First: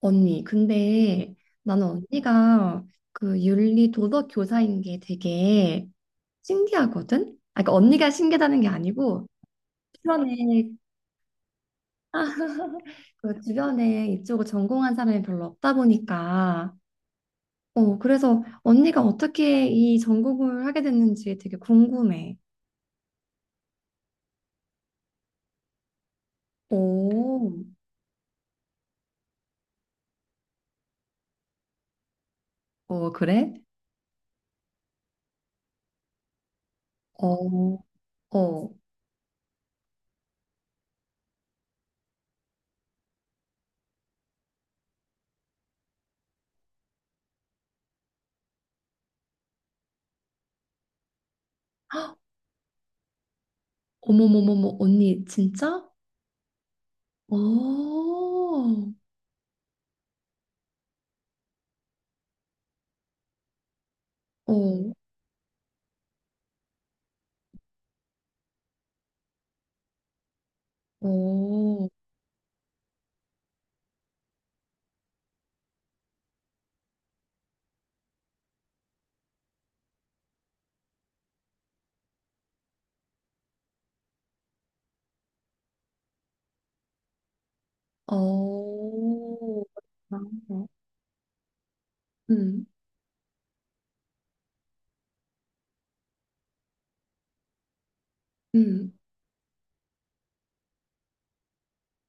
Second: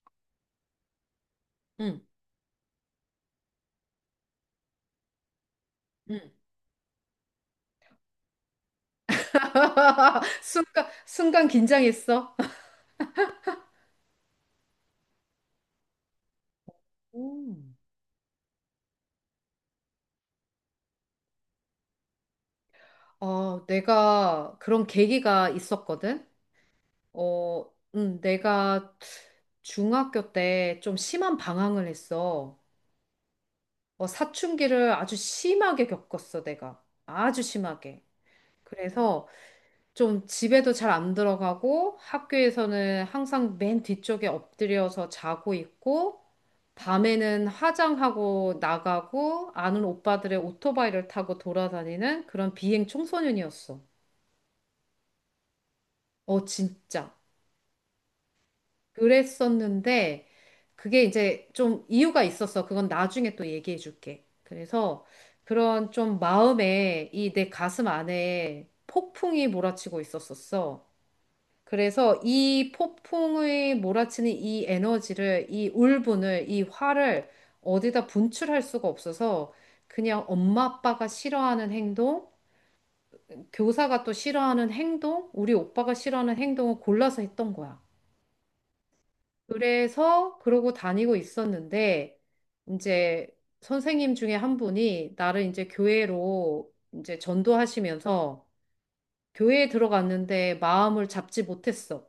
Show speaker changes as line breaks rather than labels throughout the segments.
언니, 근데 나는
응,
언니가 그 윤리 도덕 교사인 게 되게
응.
신기하거든? 아, 그러니까 언니가 신기하다는 게 아니고 주변에
순간, 순간 긴장했어.
그 주변에 이쪽을 전공한 사람이 별로 없다 보니까
음.
어 그래서 언니가 어떻게 이 전공을 하게 됐는지 되게 궁금해.
내가 그런 계기가 있었거든.
오,
내가 중학교 때 좀 심한 방황을 했어.
어 그래?
사춘기를 아주 심하게 겪었어, 내가. 아주
어,
심하게.
어,
그래서 좀 집에도 잘 안 들어가고 학교에서는 항상 맨 뒤쪽에 엎드려서 자고 있고 밤에는 화장하고 나가고 아는 오빠들의 오토바이를 타고
헉,
돌아다니는 그런 비행 청소년이었어.
어머머머머 언니 진짜?
어, 진짜.
어, 어,
그랬었는데 그게 이제 좀 이유가 있었어. 그건 나중에 또 얘기해 줄게. 그래서 그런 좀 마음에 이 내 가슴 안에 폭풍이 몰아치고 있었었어.
어.
그래서 이 폭풍의 몰아치는 이 에너지를, 이 울분을, 이 화를 어디다 분출할 수가 없어서 그냥 엄마 아빠가 싫어하는 행동, 교사가 또 싫어하는 행동, 우리 오빠가 싫어하는 행동을 골라서 했던 거야.
어, 아,
그래서
네.
그러고 다니고 있었는데
음,
이제 선생님 중에 한 분이 나를 이제 교회로 이제 전도하시면서
음,
교회에 들어갔는데 마음을 잡지 못했어.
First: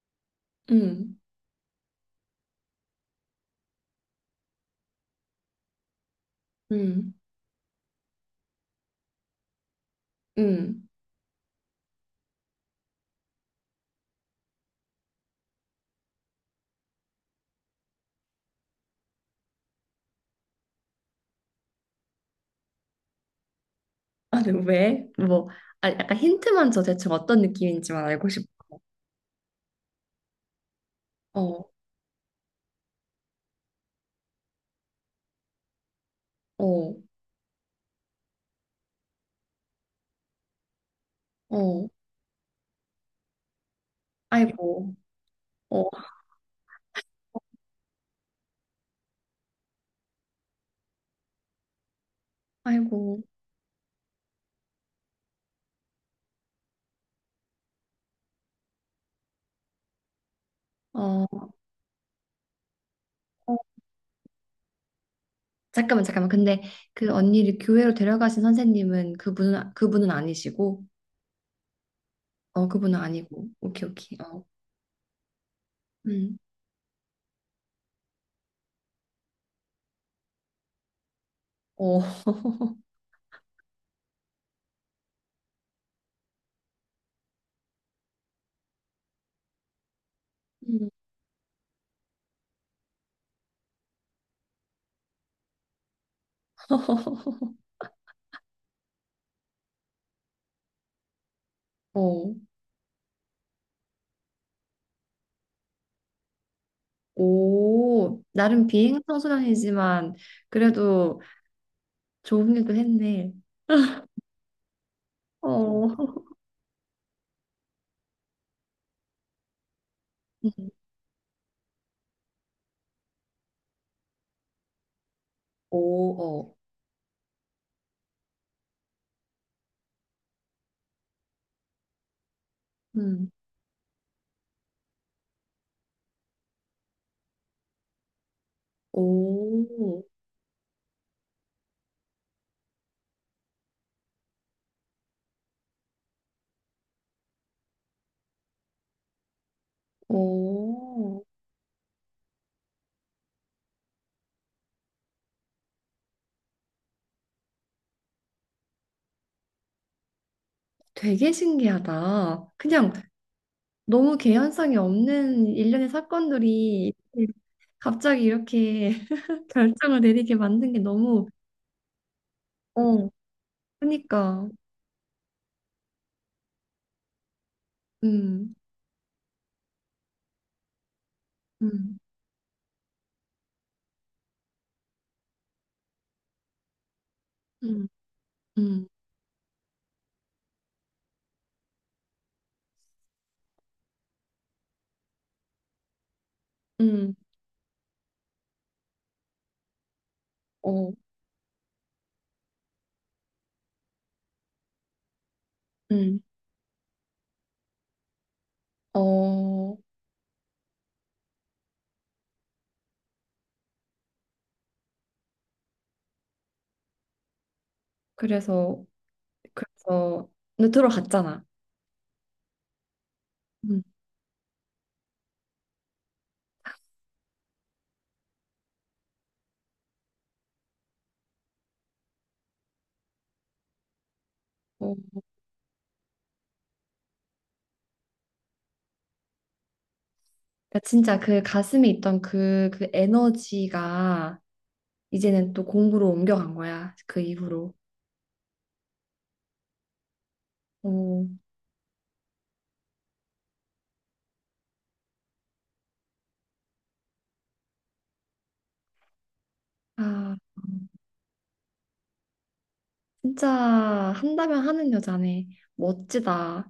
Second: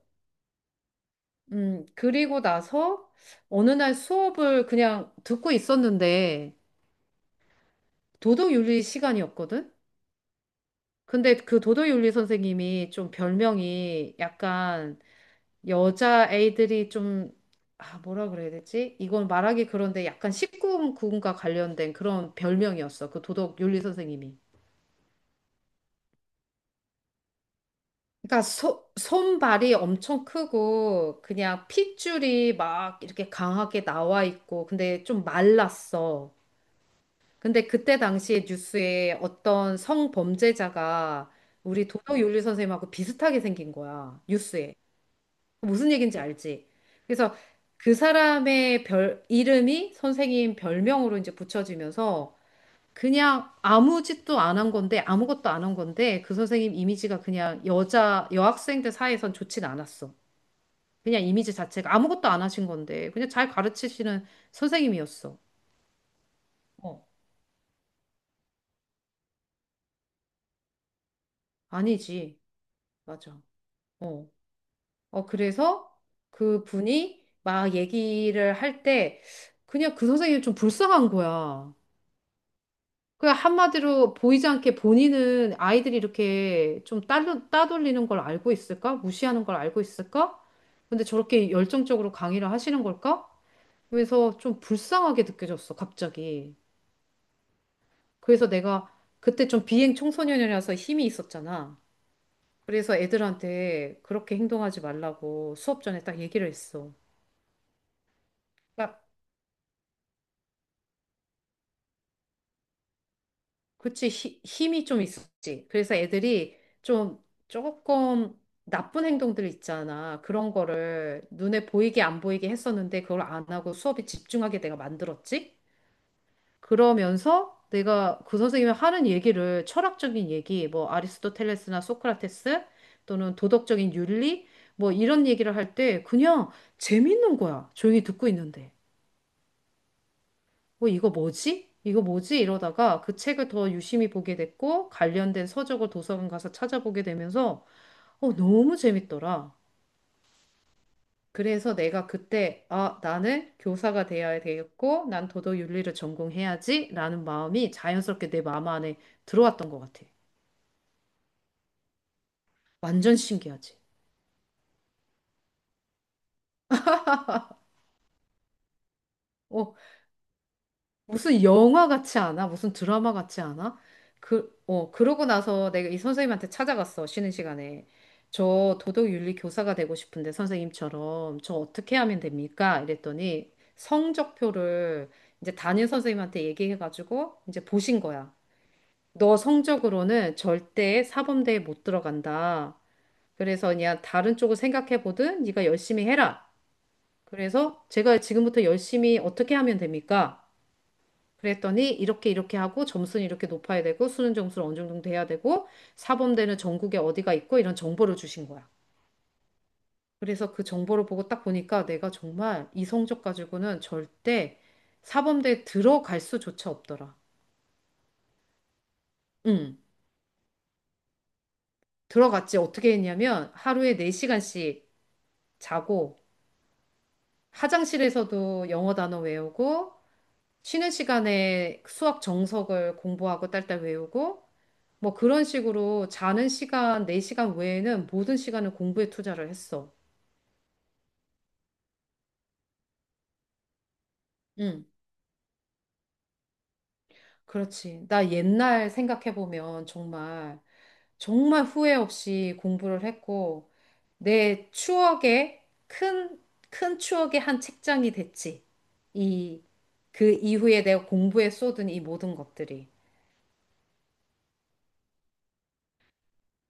음,
그리고 나서 어느 날 수업을 그냥 듣고 있었는데
음,
도덕윤리 시간이었거든?
음.
근데 그 도덕윤리 선생님이 좀 별명이 약간 여자 애들이 좀, 아, 뭐라 그래야 되지? 이건 말하기 그런데 약간 1구금과 관련된 그런 별명이었어. 그 도덕윤리 선생님이.
아니, 왜? 뭐, 아, 약간 힌트만 줘 대충 어떤 느낌인지만 알고
그러니까
싶어.
손발이 엄청 크고 그냥
어,
핏줄이 막 이렇게 강하게 나와 있고 근데 좀 말랐어.
어,
근데 그때 당시에 뉴스에 어떤 성범죄자가
어,
우리 도덕 윤리 선생님하고 비슷하게 생긴 거야. 뉴스에.
아이고, 어,
무슨 얘기인지 알지? 그래서 그 사람의 이름이 선생님 별명으로 이제 붙여지면서
아이고,
그냥 아무 짓도 안 한 건데, 아무것도 안 한 건데, 그 선생님 이미지가 그냥 여학생들 사이에선 좋진 않았어. 그냥
어,
이미지 자체가 아무것도 안 하신 건데, 그냥 잘
어.
가르치시는 선생님이었어.
잠깐만, 잠깐만. 근데
어,
그 언니를 교회로 데려가신 선생님은 그분은 아니시고,
아니지.
어, 그분은
맞아.
아니고. 오케이, 오케이.
어.
어,
그래서
음,
그 분이 막 얘기를 할 때 그냥 그 선생님이 좀 불쌍한 거야.
어,
그냥 한마디로 보이지 않게 본인은 아이들이 이렇게 좀 따돌리는 걸 알고 있을까? 무시하는 걸 알고 있을까?
음,
근데 저렇게 열정적으로 강의를 하시는 걸까? 그래서 좀 불쌍하게 느껴졌어, 갑자기. 그래서 내가 그때 좀 비행 청소년이라서 힘이 있었잖아.
어.
그래서 애들한테 그렇게 행동하지 말라고 수업 전에 딱 얘기를 했어.
오, 나름
그러니까
비행선수단이지만 그래도 좋은 일도 했네.
그치, 힘이 좀 있었지.
어.
그래서 애들이 좀 조금 나쁜 행동들 있잖아. 그런
음.
거를 눈에 보이게 안 보이게 했었는데 그걸 안 하고 수업에 집중하게 내가 만들었지.
오, 어.
그러면서 내가 그 선생님이 하는 얘기를 철학적인 얘기, 뭐 아리스토텔레스나 소크라테스
음.
또는 도덕적인 윤리 뭐 이런 얘기를 할 때 그냥 재밌는 거야. 조용히 듣고 있는데.
오,
어, 이거 뭐지? 이거 뭐지? 이러다가 그 책을 더 유심히 보게 됐고, 관련된 서적을 도서관 가서 찾아보게 되면서, 너무 재밌더라.
오.
그래서 내가 그때, 아, 나는 교사가 되어야 되겠고, 난 도덕윤리를 전공해야지, 라는 마음이 자연스럽게 내 마음 안에 들어왔던 것 같아.
되게 신기하다. 그냥
완전 신기하지?
너무 개연성이 없는 일련의 사건들이 갑자기 이렇게
어?
결정을 내리게 만든 게 너무,
무슨 영화 같지 않아? 무슨
어,
드라마 같지 않아?
그러니까,
그러고 나서 내가 이 선생님한테 찾아갔어, 쉬는 시간에.
음,
저 도덕윤리 교사가 되고 싶은데, 선생님처럼. 저 어떻게
음,
하면 됩니까? 이랬더니 성적표를 이제 담임 선생님한테 얘기해가지고 이제
음,
보신 거야.
음,
너 성적으로는 절대 사범대에 못 들어간다. 그래서 그냥 다른 쪽을 생각해보든 네가 열심히 해라.
음,
그래서 제가 지금부터 열심히 어떻게 하면 됩니까?
어,
그랬더니 이렇게 이렇게 하고 점수는 이렇게 높아야 되고 수능 점수는 어느 정도 돼야 되고
음,
사범대는 전국에 어디가 있고 이런 정보를 주신 거야.
어,
그래서 그 정보를 보고 딱 보니까 내가 정말 이 성적 가지고는 절대 사범대에 들어갈 수조차 없더라.
그래서,
응.
그래서 근데 들어갔잖아.
들어갔지. 어떻게 했냐면
음.
하루에 4시간씩 자고 화장실에서도 영어 단어 외우고 쉬는 시간에 수학 정석을 공부하고 딸딸 외우고
어,
뭐 그런 식으로 자는 시간, 내 시간 외에는 모든 시간을 공부에 투자를 했어.
그러니까 진짜 그 가슴에 있던 그 에너지가
응,
이제는 또 공부로 옮겨간 거야. 그 이후로.
그렇지. 나 옛날 생각해보면 정말,
어,
정말 후회 없이 공부를 했고, 내 추억의 큰, 큰 추억의 한 책장이 됐지. 이, 그
아,
이후에 내가 공부에 쏟은 이 모든 것들이.
진짜 한다면 하는 여자네. 멋지다.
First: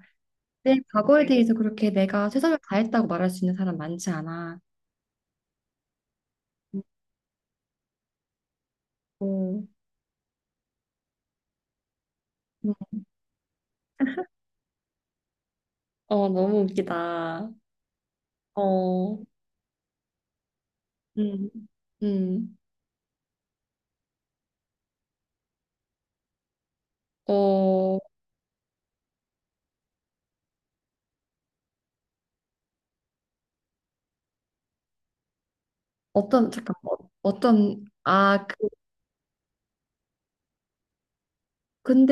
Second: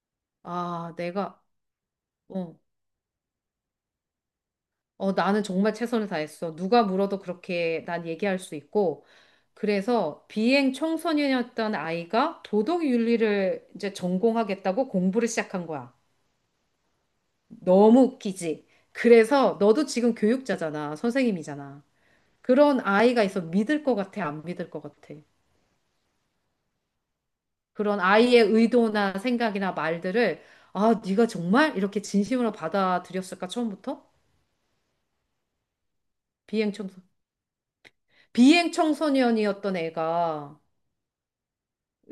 내
아,
과거에 대해서 그렇게 내가
어
최선을 다했다고 말할 수 있는 사람 많지 않아.
나는 정말 최선을 다했어. 누가 물어도 그렇게 난 얘기할 수 있고.
어,
그래서 비행 청소년이었던 아이가
음.
도덕 윤리를 이제 전공하겠다고 공부를 시작한 거야.
어, 너무 웃기다.
너무 웃기지.
어,
그래서 너도 지금 교육자잖아.
음.
선생님이잖아.
음,
그런 아이가 있어. 믿을 것 같아? 안 믿을 것 같아?
어,
그런 아이의 의도나 생각이나 말들을 아, 네가 정말 이렇게 진심으로 받아들였을까? 처음부터?
어떤,
비행
잠깐, 어,
청소
어떤, 아, 그,
비행 청소년이었던 애가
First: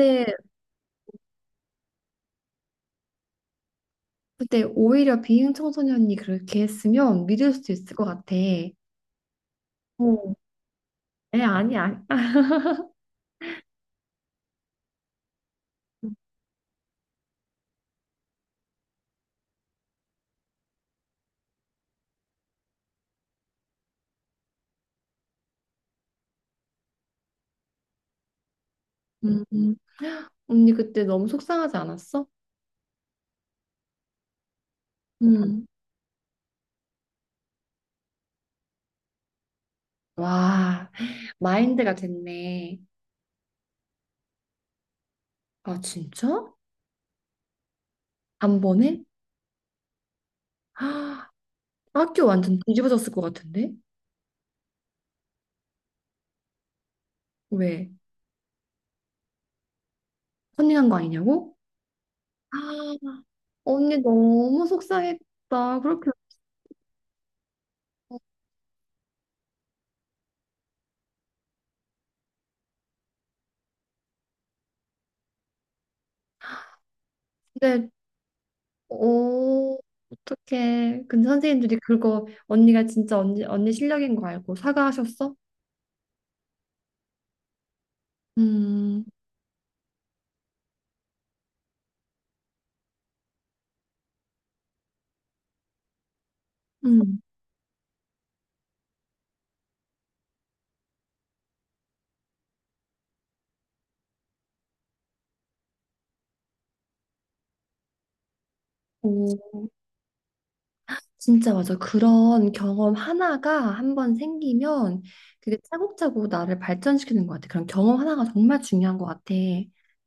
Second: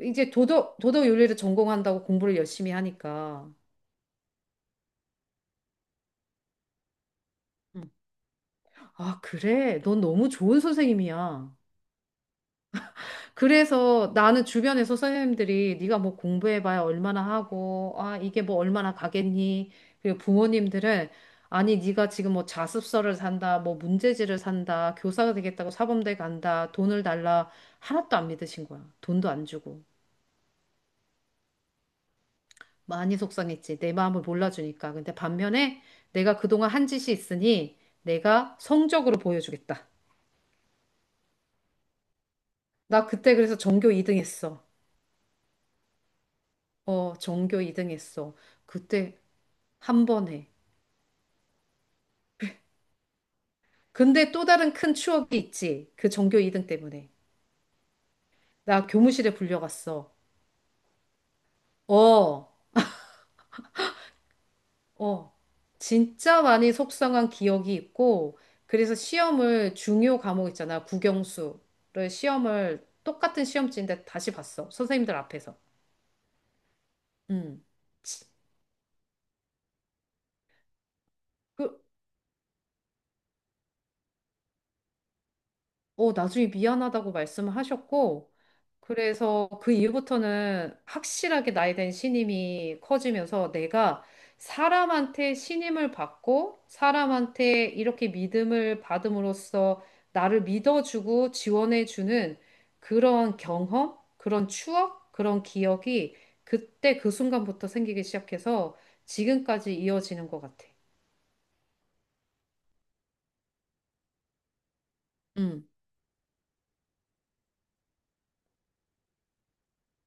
이제 도덕 윤리를 전공한다고 공부를 열심히 하니까.
근데 오히려 비행 청소년이 그렇게 했으면 믿을 수도
음.
있을 것 같아.
아, 그래. 넌 너무
어,
좋은
에,
선생님이야.
아니야. 아,
그래서 나는 주변에서 선생님들이 네가 뭐 공부해봐야 얼마나 하고, 아, 이게 뭐 얼마나 가겠니? 그리고 부모님들은 아니, 네가 지금 뭐 자습서를 산다, 뭐 문제지를 산다, 교사가 되겠다고 사범대 간다, 돈을 달라. 하나도 안 믿으신 거야. 돈도
음,
안
음.
주고.
언니 그때 너무 속상하지 않았어?
많이 속상했지. 내 마음을 몰라주니까. 근데
음.
반면에 내가 그동안 한 짓이 있으니 내가 성적으로 보여주겠다.
와, 마인드가 됐네.
나 그때 그래서 전교 2등 했어.
아, 진짜?
어, 전교 2등 했어.
한 번에?
그때 한 번에.
아, 학교 완전 뒤집어졌을 것 같은데?
근데 또 다른 큰 추억이 있지. 그 전교 2등 때문에.
왜?
나 교무실에 불려갔어.
컨닝한 거 아니냐고?
어,
아, 언니 너무
어.
속상했다. 그렇게.
진짜 많이 속상한 기억이 있고, 그래서 시험을 중요 과목 있잖아. 국영수를 시험을 똑같은 시험지인데 다시 봤어. 선생님들 앞에서. 음.
근데 오, 어떡해. 근데 선생님들이
그,
그거 언니가 진짜 언니 실력인 거 알고 사과하셨어?
나중에 미안하다고 말씀을 하셨고,
음,
그래서 그 이후부터는 확실하게 나이 된 신임이 커지면서 내가 사람한테 신임을 받고,
음,
사람한테 이렇게 믿음을 받음으로써 나를 믿어주고 지원해주는 그런 경험, 그런 추억, 그런 기억이 그때 그 순간부터 생기기 시작해서
오,
지금까지 이어지는 것 같아.
진짜 맞아. 그런 경험 하나가 한번 생기면 그게
음.
차곡차곡 나를 발전시키는 것 같아. 그런 경험 하나가 정말 중요한 것 같아.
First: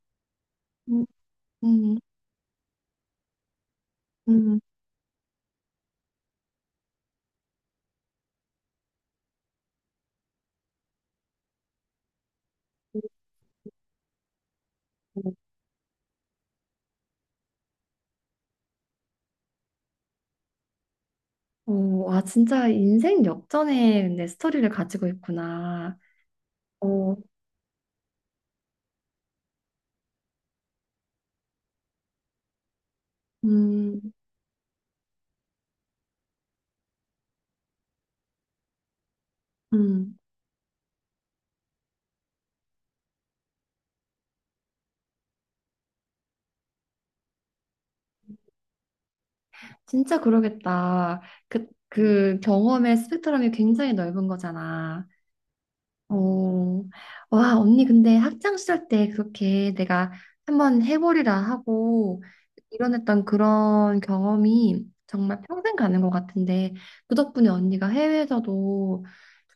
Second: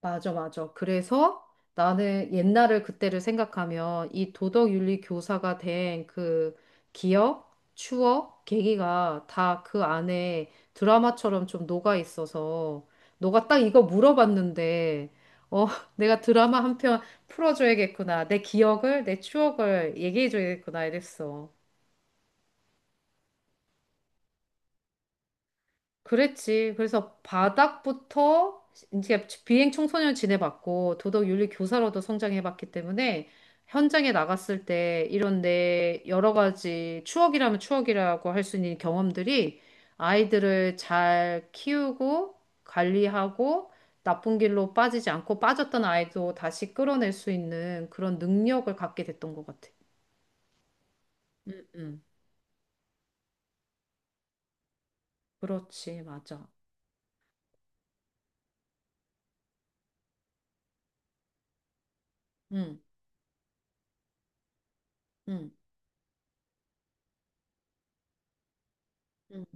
맞아, 맞아.
음,
그래서
음,
나는 옛날을 그때를 생각하면 이
음.
도덕윤리 교사가 된 그 기억, 추억, 계기가 다 그 안에 드라마처럼 좀 녹아 있어서 너가 딱 이거 물어봤는데 어, 내가 드라마 한편 풀어줘야겠구나. 내 기억을, 내 추억을 얘기해줘야겠구나 이랬어.
오, 와, 진짜 인생 역전의 내 스토리를 가지고 있구나.
그랬지.
어,
그래서 바닥부터 이제 비행 청소년 지내봤고 도덕 윤리 교사로도 성장해봤기 때문에
음,
현장에 나갔을 때 이런 내 여러 가지 추억이라면 추억이라고 할 수 있는 경험들이
음.
아이들을 잘 키우고 관리하고 나쁜 길로 빠지지 않고 빠졌던 아이도 다시 끌어낼 수 있는 그런 능력을 갖게 됐던 것 같아.
진짜 그러겠다. 그,
음.
그 경험의 스펙트럼이 굉장히 넓은 거잖아.
그렇지, 맞아.
어, 와, 언니 근데 학창 시절 때 그렇게 내가 한번 해보리라 하고
응,
일어났던 그런 경험이 정말
응.
평생 가는 것 같은데 그 덕분에 언니가 해외에서도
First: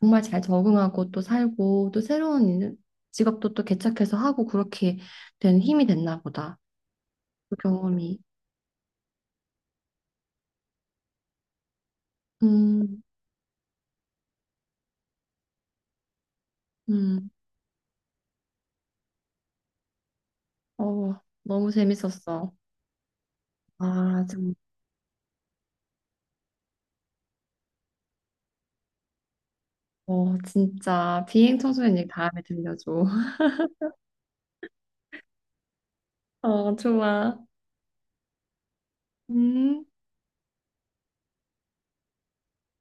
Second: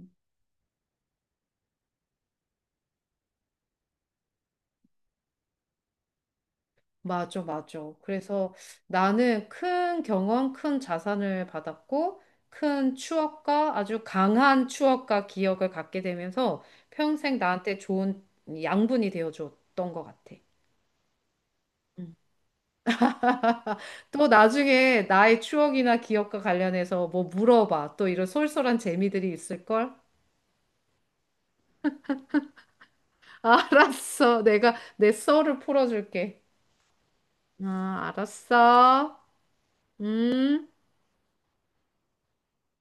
정말 잘 적응하고 또 살고 또 새로운 일- 직업도 또 개척해서 하고 그렇게 된 힘이 됐나 보다.
맞아,
그
맞아.
경험이.
그래서 나는 큰 경험, 큰 자산을 받았고, 큰
음,
추억과 아주 강한 추억과 기억을 갖게 되면서
음,
평생 나한테 좋은 양분이 되어 줬던 것 같아.
어, 너무 재밌었어. 아,
또
좀,
나중에 나의 추억이나 기억과 관련해서 뭐 물어봐. 또 이런 쏠쏠한 재미들이 있을걸?
어, 진짜 비행 청소년 얘기 다음에 들려줘.
알았어. 내가 내 썰을 풀어줄게.
어, 좋아.
아, 알았어.
음.
음.